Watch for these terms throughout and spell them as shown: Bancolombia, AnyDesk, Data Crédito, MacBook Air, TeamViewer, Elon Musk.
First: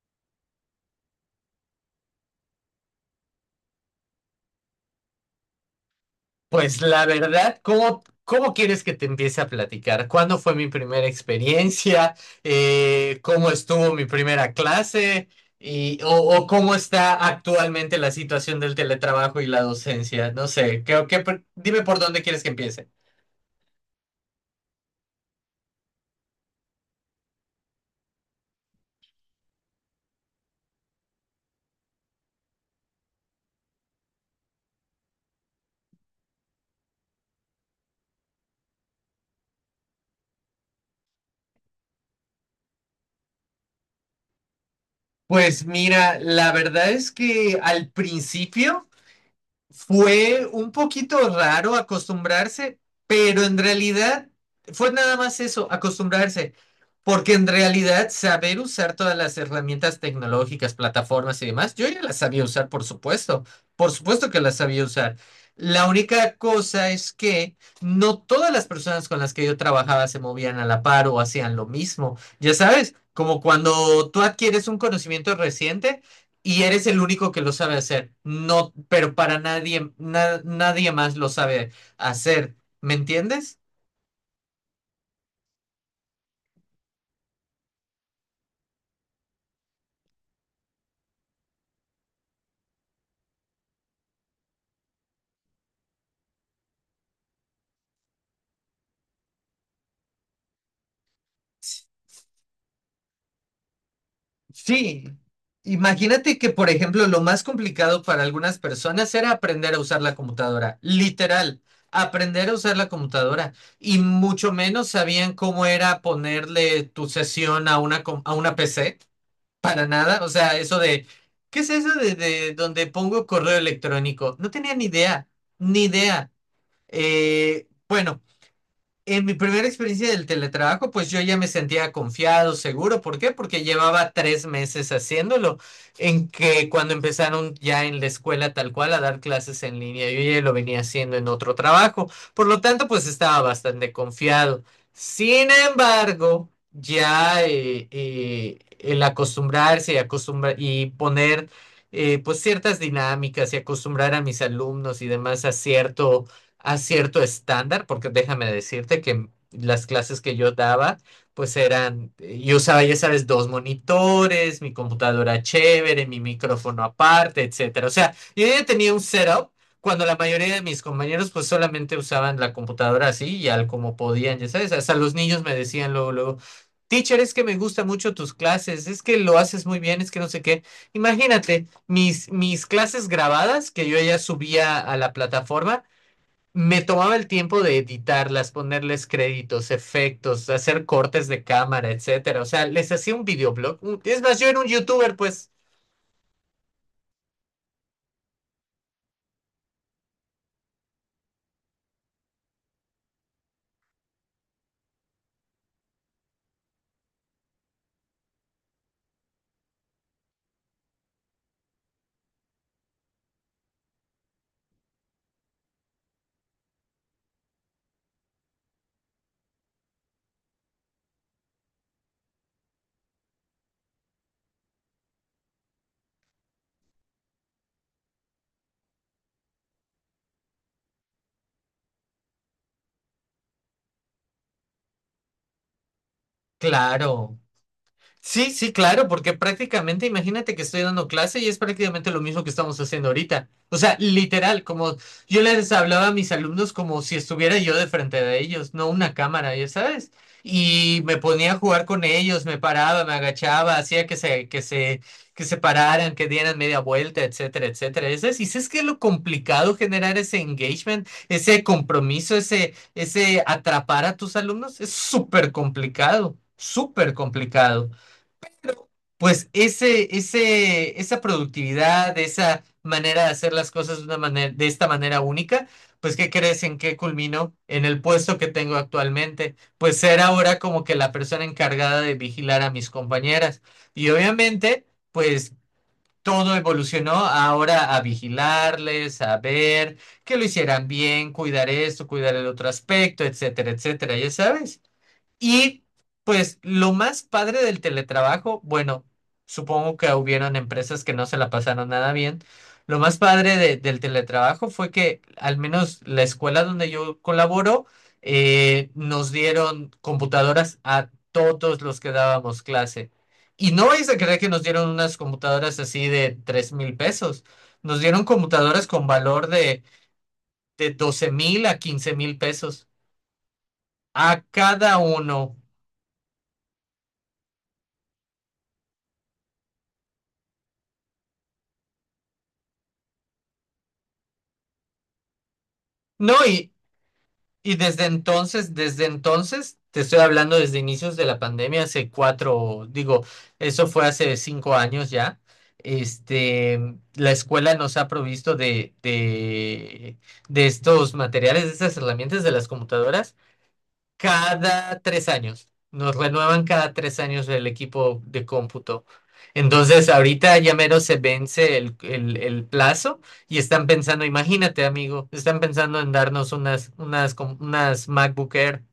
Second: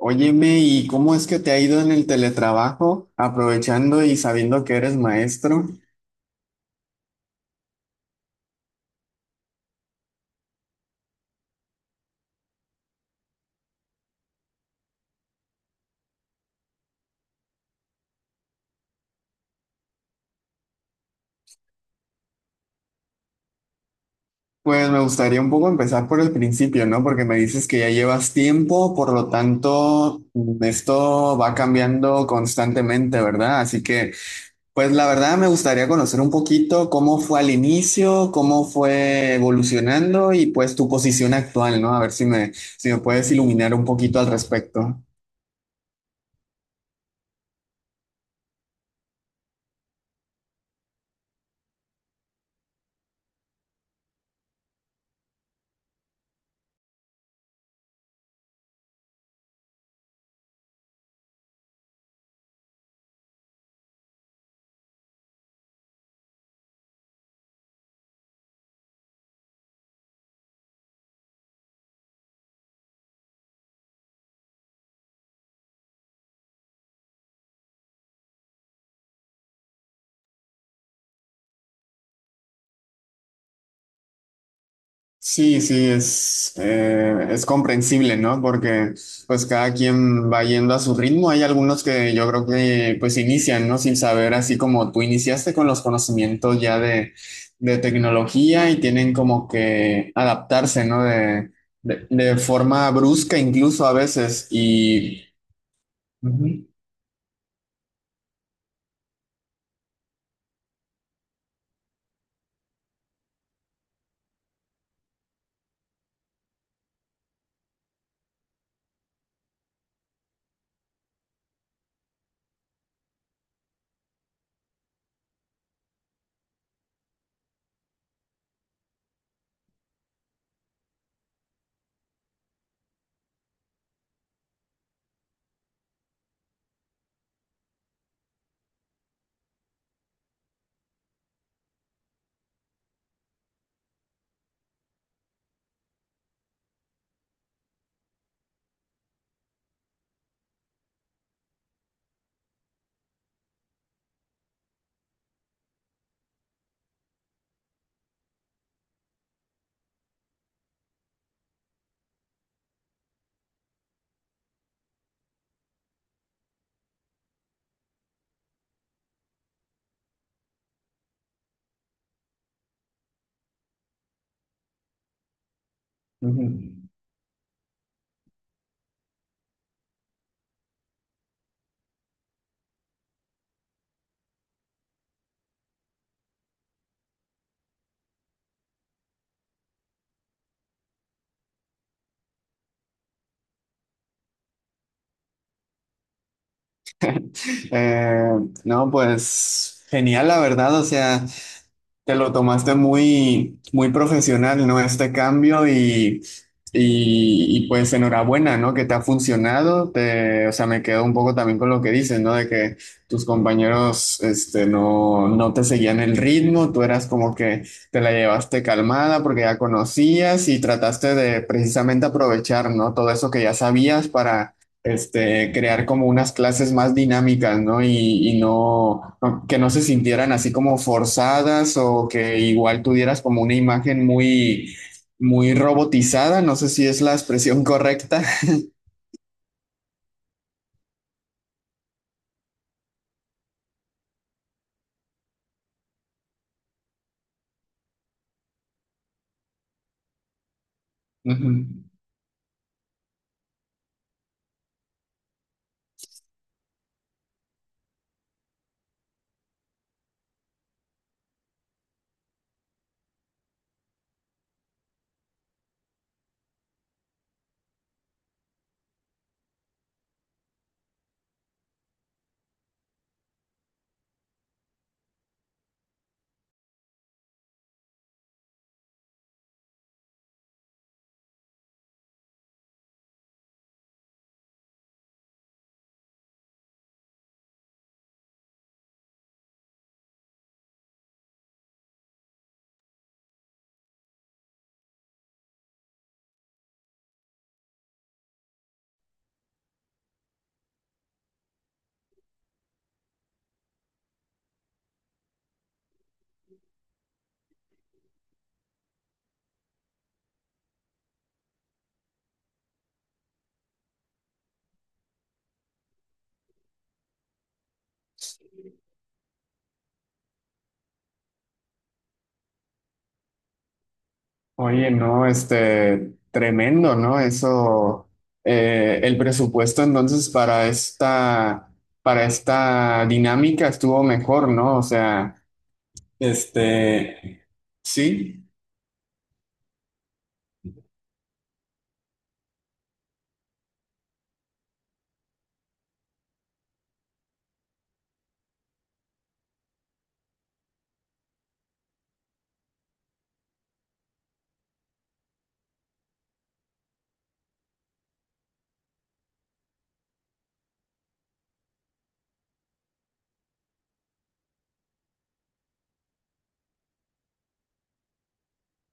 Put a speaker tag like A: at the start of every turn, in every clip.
A: Óyeme, ¿y cómo es que te ha ido en el teletrabajo, aprovechando y sabiendo que eres maestro?
B: Pues la verdad, ¿cómo quieres que te empiece a platicar? ¿Cuándo fue mi primera experiencia? ¿Cómo estuvo mi primera clase? ¿O cómo está actualmente la situación del teletrabajo y la docencia? No sé, ¿qué, qué dime por dónde quieres que empiece.
A: Pues me gustaría un poco empezar por el principio, ¿no? Porque me dices que ya llevas tiempo, por lo tanto, esto va cambiando constantemente, ¿verdad? Así que, pues la verdad me gustaría conocer un poquito cómo fue al inicio, cómo fue evolucionando y pues tu posición actual, ¿no? A ver si me puedes iluminar un poquito al respecto.
B: Pues mira, la verdad es que al principio... Fue un poquito raro acostumbrarse, pero en realidad fue nada más eso, acostumbrarse, porque en realidad saber usar todas las herramientas tecnológicas, plataformas y demás, yo ya las sabía usar, por supuesto que las sabía usar. La única cosa es que no todas las personas con las que yo trabajaba se movían a la par o hacían lo mismo. Ya sabes, como cuando tú adquieres un conocimiento reciente. Y eres el único que lo sabe hacer. No, pero para nadie, nadie más lo sabe hacer. ¿Me entiendes?
A: Sí, sí, es comprensible, ¿no? Porque pues cada quien va yendo a su ritmo. Hay algunos que yo creo que pues inician, ¿no? Sin saber, así como tú iniciaste con los conocimientos ya de tecnología y tienen como que adaptarse, ¿no? De forma brusca incluso a veces.
B: Sí.
A: Y...
B: Imagínate que,
A: Ujú,
B: por ejemplo, lo más complicado para algunas personas era aprender a usar la computadora. Literal, aprender a usar la computadora. Y mucho menos sabían cómo era ponerle tu sesión a a una PC. Para nada. O sea, eso de, ¿qué es eso de donde pongo correo electrónico? No tenía ni idea. Ni idea. Bueno, en mi primera experiencia del teletrabajo, pues yo ya me sentía confiado, seguro. ¿Por qué? Porque llevaba 3 meses haciéndolo, en que cuando empezaron ya en la escuela tal cual a dar clases en línea, yo ya lo venía haciendo en otro trabajo. Por lo tanto, pues estaba bastante confiado. Sin embargo, ya el acostumbrarse y poner pues ciertas dinámicas y acostumbrar a mis alumnos y demás a cierto estándar, porque déjame decirte que las clases que yo daba, pues eran, yo usaba, ya sabes, dos monitores, mi computadora chévere, mi micrófono aparte, etcétera. O sea, yo ya tenía un setup cuando la mayoría de mis compañeros pues solamente usaban la computadora así y al como podían, ya sabes, hasta los niños me decían luego, luego,
A: ujú.
B: teacher, es que me gustan mucho tus clases, es que lo haces muy bien, es que no sé qué. Imagínate, mis clases grabadas que yo ya subía a la plataforma, me tomaba el tiempo de editarlas, ponerles créditos, efectos, hacer cortes de cámara, etcétera. O sea, les hacía un videoblog. Es más, yo era un youtuber, pues.
A: Eh, no, pues genial, la verdad. O sea... Te lo tomaste muy, muy profesional, ¿no? Este cambio y, pues enhorabuena, ¿no? Que te ha funcionado. Te, o sea, me quedo un poco también con lo que dices, ¿no? De que tus compañeros, este, no, no te seguían el ritmo, tú eras como que te la llevaste calmada porque ya conocías y trataste de precisamente aprovechar, ¿no? Todo eso que ya sabías para este, crear como unas clases más dinámicas, ¿no? Y no, que no se sintieran así como forzadas o que igual tuvieras como una imagen muy, muy robotizada, no sé si es la
B: Claro.
A: expresión correcta.
B: Sí, sí, claro, porque prácticamente, imagínate que estoy dando clase y es prácticamente lo mismo que estamos haciendo ahorita. O sea, literal, como yo les hablaba a mis alumnos como si estuviera yo de frente de ellos, no una cámara, ya sabes. Y me ponía a
A: Ujú.
B: jugar con ellos, me paraba, me agachaba, hacía que se pararan, que dieran media vuelta, etcétera, etcétera. Y sabes que es lo complicado generar ese engagement, ese compromiso, ese atrapar a tus alumnos, es súper complicado, súper complicado. Pues esa productividad, esa manera de hacer las cosas de una manera, de esta manera única, pues ¿qué crees en qué culminó? En el puesto que tengo actualmente, pues ser ahora como que la persona encargada de vigilar a mis compañeras. Y obviamente, pues todo evolucionó ahora a vigilarles, a ver que lo hicieran bien, cuidar esto, cuidar el otro aspecto, etcétera, etcétera, ya sabes. Y pues lo más padre del teletrabajo, bueno, supongo que hubieron empresas que no se la pasaron nada bien. Lo más padre del teletrabajo fue que al menos la escuela donde yo colaboro nos dieron computadoras a todos los que dábamos clase. Y no vais a creer que nos dieron unas computadoras así de 3,000 pesos. Nos dieron computadoras con valor de 12,000 a 15,000 pesos a
A: Oye,
B: cada
A: no,
B: uno.
A: este, tremendo, ¿no? Eso, el presupuesto entonces para esta dinámica estuvo mejor, ¿no? O sea,
B: No, y,
A: este,
B: Y
A: sí.
B: desde entonces, te estoy hablando desde inicios de la pandemia, hace cuatro, digo, eso fue hace 5 años ya. Este, la escuela nos ha provisto de estos materiales, de estas herramientas de las computadoras cada 3 años. Nos renuevan cada 3 años el equipo de cómputo. Entonces, ahorita ya mero se vence el plazo y están pensando, imagínate, amigo, están pensando en darnos unas MacBook Air.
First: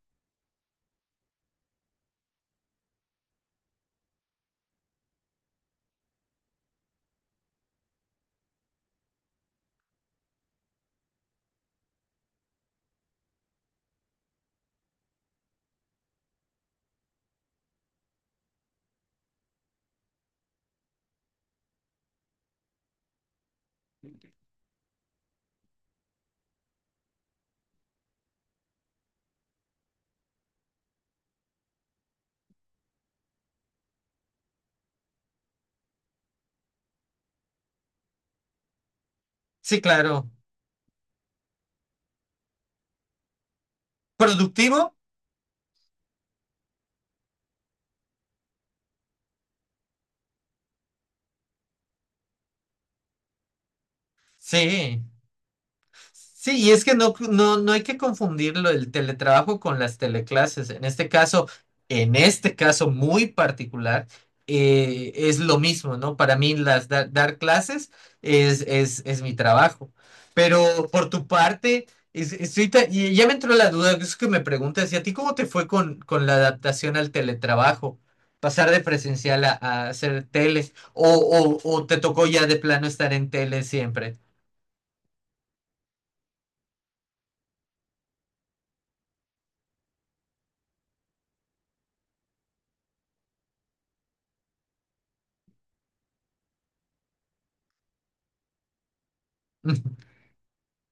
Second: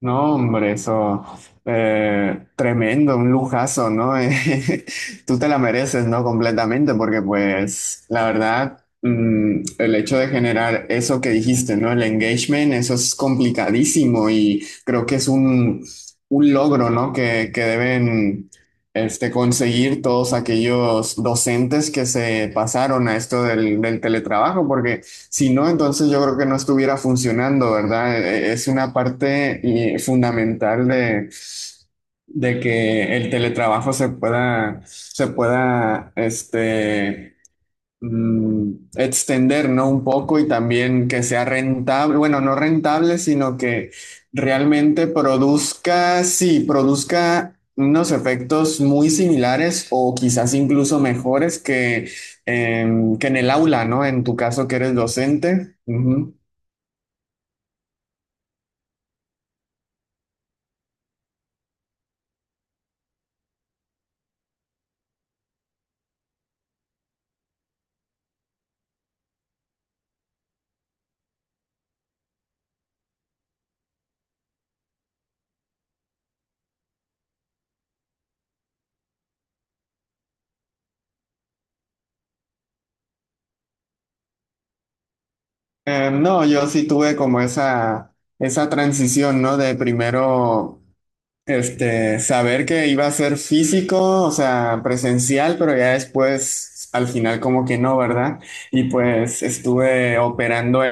A: No, hombre, eso tremendo, un lujazo, ¿no? Tú te la mereces, ¿no? Completamente, porque pues la verdad, el hecho de generar eso que dijiste, ¿no? El engagement, eso es complicadísimo y creo que es un logro, ¿no? Que deben este, conseguir todos aquellos docentes que se pasaron a esto del teletrabajo, porque... Si no, entonces yo creo que no estuviera funcionando, ¿verdad? Es una parte fundamental de que el teletrabajo se pueda, este, extender,
B: Sí,
A: ¿no? Un
B: claro.
A: poco y también que sea rentable, bueno, no rentable, sino que
B: ¿Productivo?
A: realmente produzca, sí, produzca unos efectos muy similares o quizás incluso mejores que, que en el aula, ¿no? En tu caso que eres
B: Sí.
A: docente. Ujú.
B: Sí, y es que no hay que confundirlo el teletrabajo con las teleclases. En este caso muy particular, es lo mismo, ¿no? Para mí dar clases es mi trabajo. Pero por tu parte, y ya me entró la duda, es que me preguntas, ¿y a ti cómo te fue con la adaptación al teletrabajo? Pasar de presencial a hacer tele, o te tocó ya de plano estar en tele siempre.
A: No, yo sí tuve como esa transición, ¿no? De primero este, saber que iba a ser físico, o sea, presencial, pero ya después, al final como que no, ¿verdad? Y pues estuve operando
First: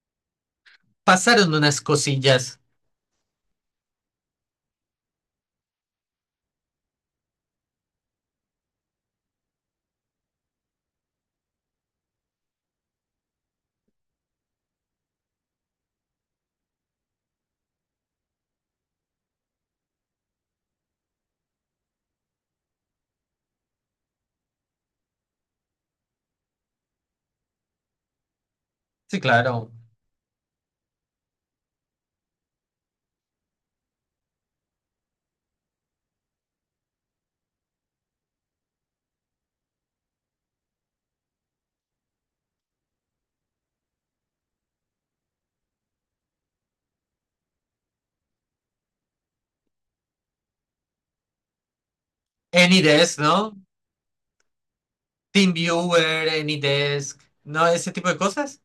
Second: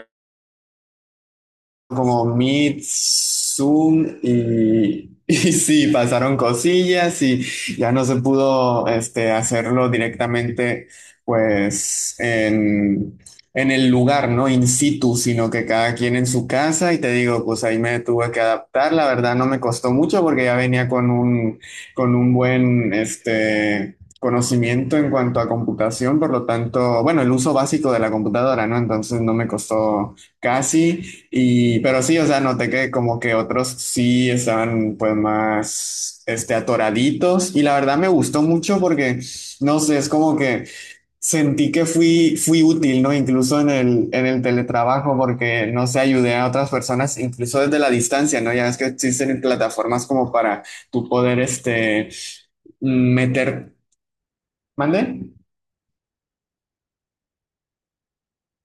B: Pasaron unas
A: como
B: cosillas.
A: Meet, Zoom y, y sí, pasaron cosillas y ya no se pudo este, hacerlo directamente pues en el lugar, ¿no? In situ, sino que cada quien en su casa y te digo, pues ahí me tuve que adaptar, la verdad no me costó mucho porque ya venía con un buen, este... conocimiento en cuanto a computación, por lo tanto, bueno, el uso básico de la computadora, ¿no?
B: Sí,
A: Entonces no me
B: claro.
A: costó casi. Y, pero sí, o sea, noté que como que otros sí estaban pues más, este, atoraditos y la verdad me gustó mucho porque, no sé, es como que sentí que fui útil, ¿no? Incluso en el teletrabajo porque, no sé, ayudé a otras personas, incluso desde la distancia, ¿no? Ya es que existen plataformas como para tú poder, este,
B: AnyDesk, ¿no?
A: meter, ¿mande?
B: TeamViewer, AnyDesk, ¿no? Ese tipo de cosas.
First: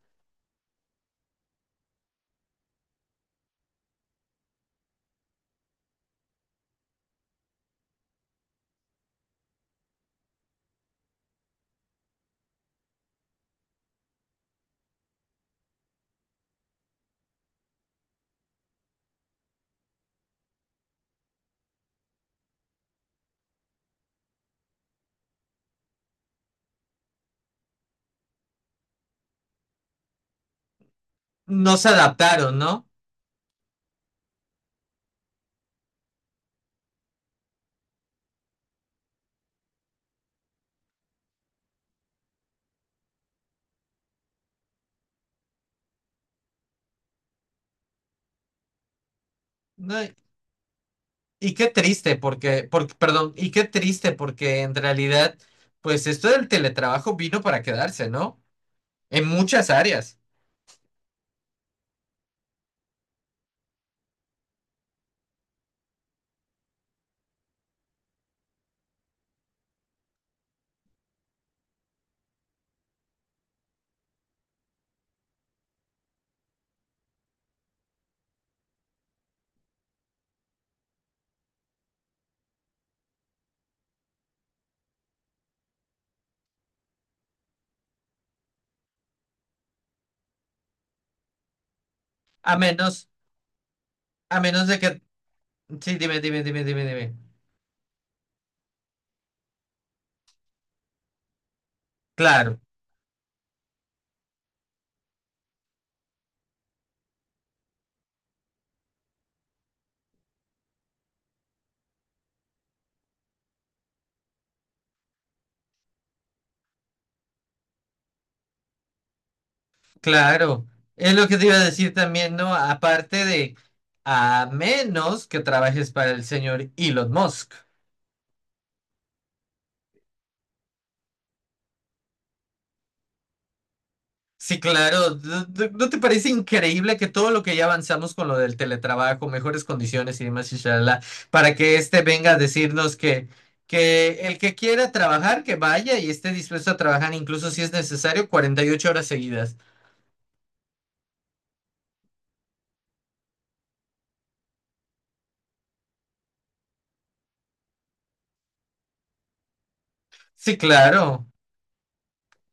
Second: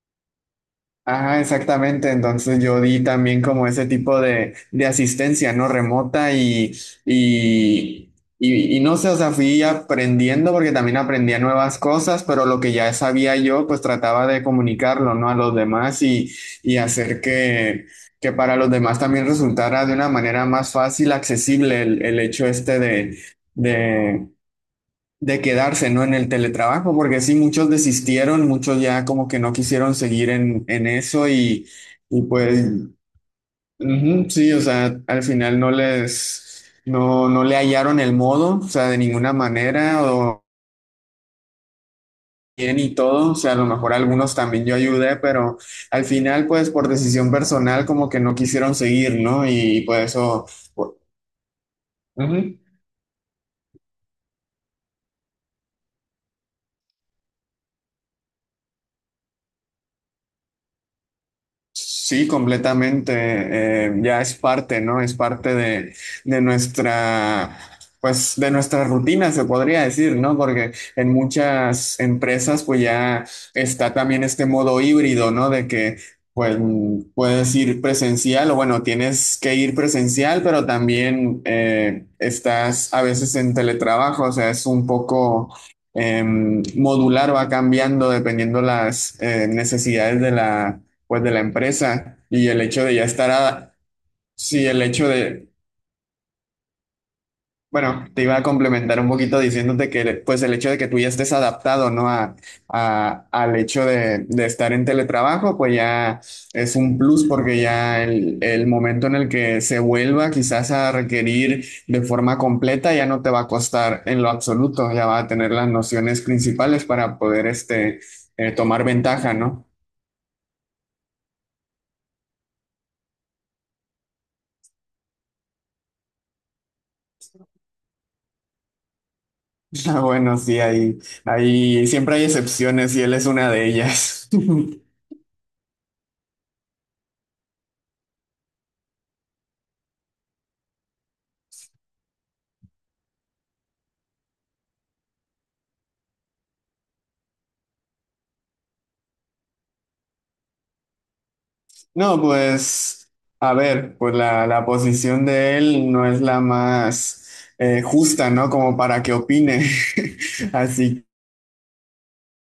A: Ajá, exactamente. Entonces yo di también como ese tipo de asistencia, ¿no? Remota y, y no sé, o sea, fui aprendiendo porque también aprendía nuevas cosas, pero lo que ya sabía yo, pues trataba de comunicarlo, ¿no? A los demás y hacer que para los demás también resultara de una manera más fácil, accesible el hecho este de, de quedarse, ¿no? En el teletrabajo, porque sí, muchos desistieron, muchos ya como que no quisieron seguir en eso
B: No se
A: y
B: adaptaron,
A: pues,
B: ¿no?
A: ujú, sí, o sea, al final no les, no, no le hallaron el modo, o sea, de ninguna manera, o bien y todo, o sea, a lo mejor algunos también yo ayudé, pero al final, pues, por decisión personal, como que no quisieron seguir, ¿no? Y,
B: No,
A: pues eso,
B: y qué triste
A: ujú,
B: porque, porque, perdón, y qué triste porque en realidad, pues esto del teletrabajo vino para quedarse, ¿no? En muchas áreas.
A: sí, completamente. Ya es parte, ¿no? Es parte de nuestra, pues, de nuestra rutina, se podría decir, ¿no? Porque en muchas empresas, pues, ya está también este modo híbrido, ¿no? De que, pues, puedes ir presencial o, bueno, tienes que ir presencial, pero también estás a veces en teletrabajo, o sea, es un poco... modular va cambiando dependiendo las necesidades de la pues de la empresa y
B: A
A: el hecho de ya
B: menos,
A: estar a,
B: a
A: sí,
B: menos de
A: el
B: que,
A: hecho de,
B: sí, dime, dime, dime, dime, dime.
A: bueno, te iba a complementar un poquito diciéndote que pues el hecho de que tú ya estés adaptado, ¿no? A,
B: Claro.
A: al hecho de estar en teletrabajo, pues ya es un plus porque ya el momento en el que se vuelva quizás a requerir de forma completa ya no te va a costar en lo absoluto, ya va a tener las nociones principales para poder este, tomar ventaja, ¿no?
B: Claro, es lo que te iba a decir también, ¿no? Aparte de, a menos que trabajes para el señor Elon Musk.
A: Ah, bueno, sí, hay, siempre hay excepciones y él es una de ellas.
B: Sí, claro, no te parece increíble que todo lo que ya avanzamos con lo del teletrabajo, mejores condiciones y demás, inshallah, para que este venga a decirnos que, el que quiera trabajar, que vaya y esté dispuesto a trabajar, incluso si es necesario, 48 horas seguidas?
A: No, pues, a ver, pues la posición de él no es la más justa, ¿no? Como para que opine.
B: Sí,
A: Así,
B: claro,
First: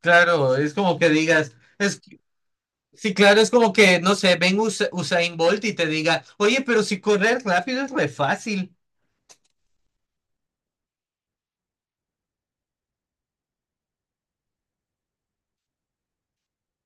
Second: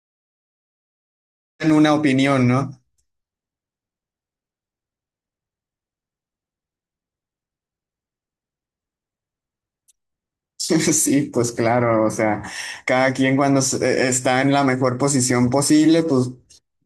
B: claro, es como que digas,
A: en una
B: es
A: opinión, ¿no?
B: Sí, claro, es como que, no sé, ven Usain Bolt y te diga, oye, pero si correr rápido es re fácil.
A: Sí, pues claro, o sea, cada quien cuando está en la mejor posición posible, pues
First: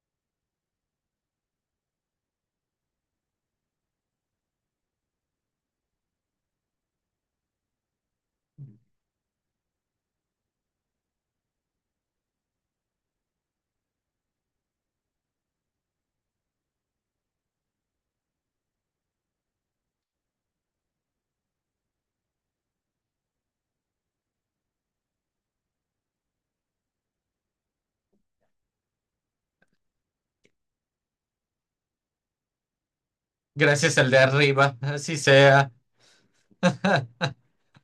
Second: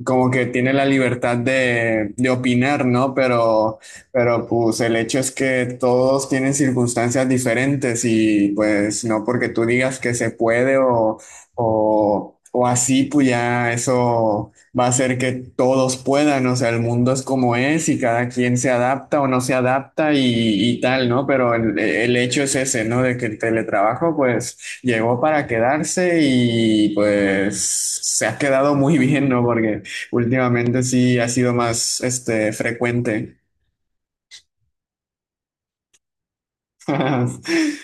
A: como que tiene la libertad de opinar, ¿no? Pero pues el hecho es que todos tienen circunstancias diferentes y pues no porque tú digas que se puede o así, pues ya eso va a hacer que todos puedan, o sea, el mundo es como es y cada quien se adapta o no se adapta y tal, ¿no? Pero el hecho es ese, ¿no? De que el teletrabajo pues llegó para quedarse y pues se ha quedado muy bien, ¿no? Porque últimamente sí ha sido más, este, frecuente.
B: Gracias al de arriba, así sea.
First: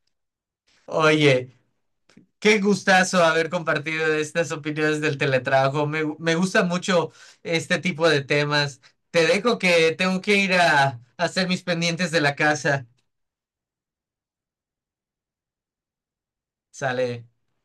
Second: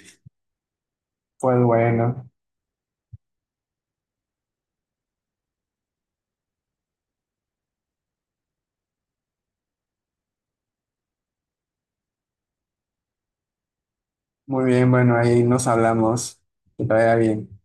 B: Oye,
A: Pues bueno,
B: qué gustazo haber compartido estas opiniones del teletrabajo. Me gusta mucho este tipo de temas. Te dejo que tengo que ir a hacer mis pendientes de la casa.
A: muy bien, bueno, ahí nos hablamos. Que te vaya
B: Sale.
A: bien.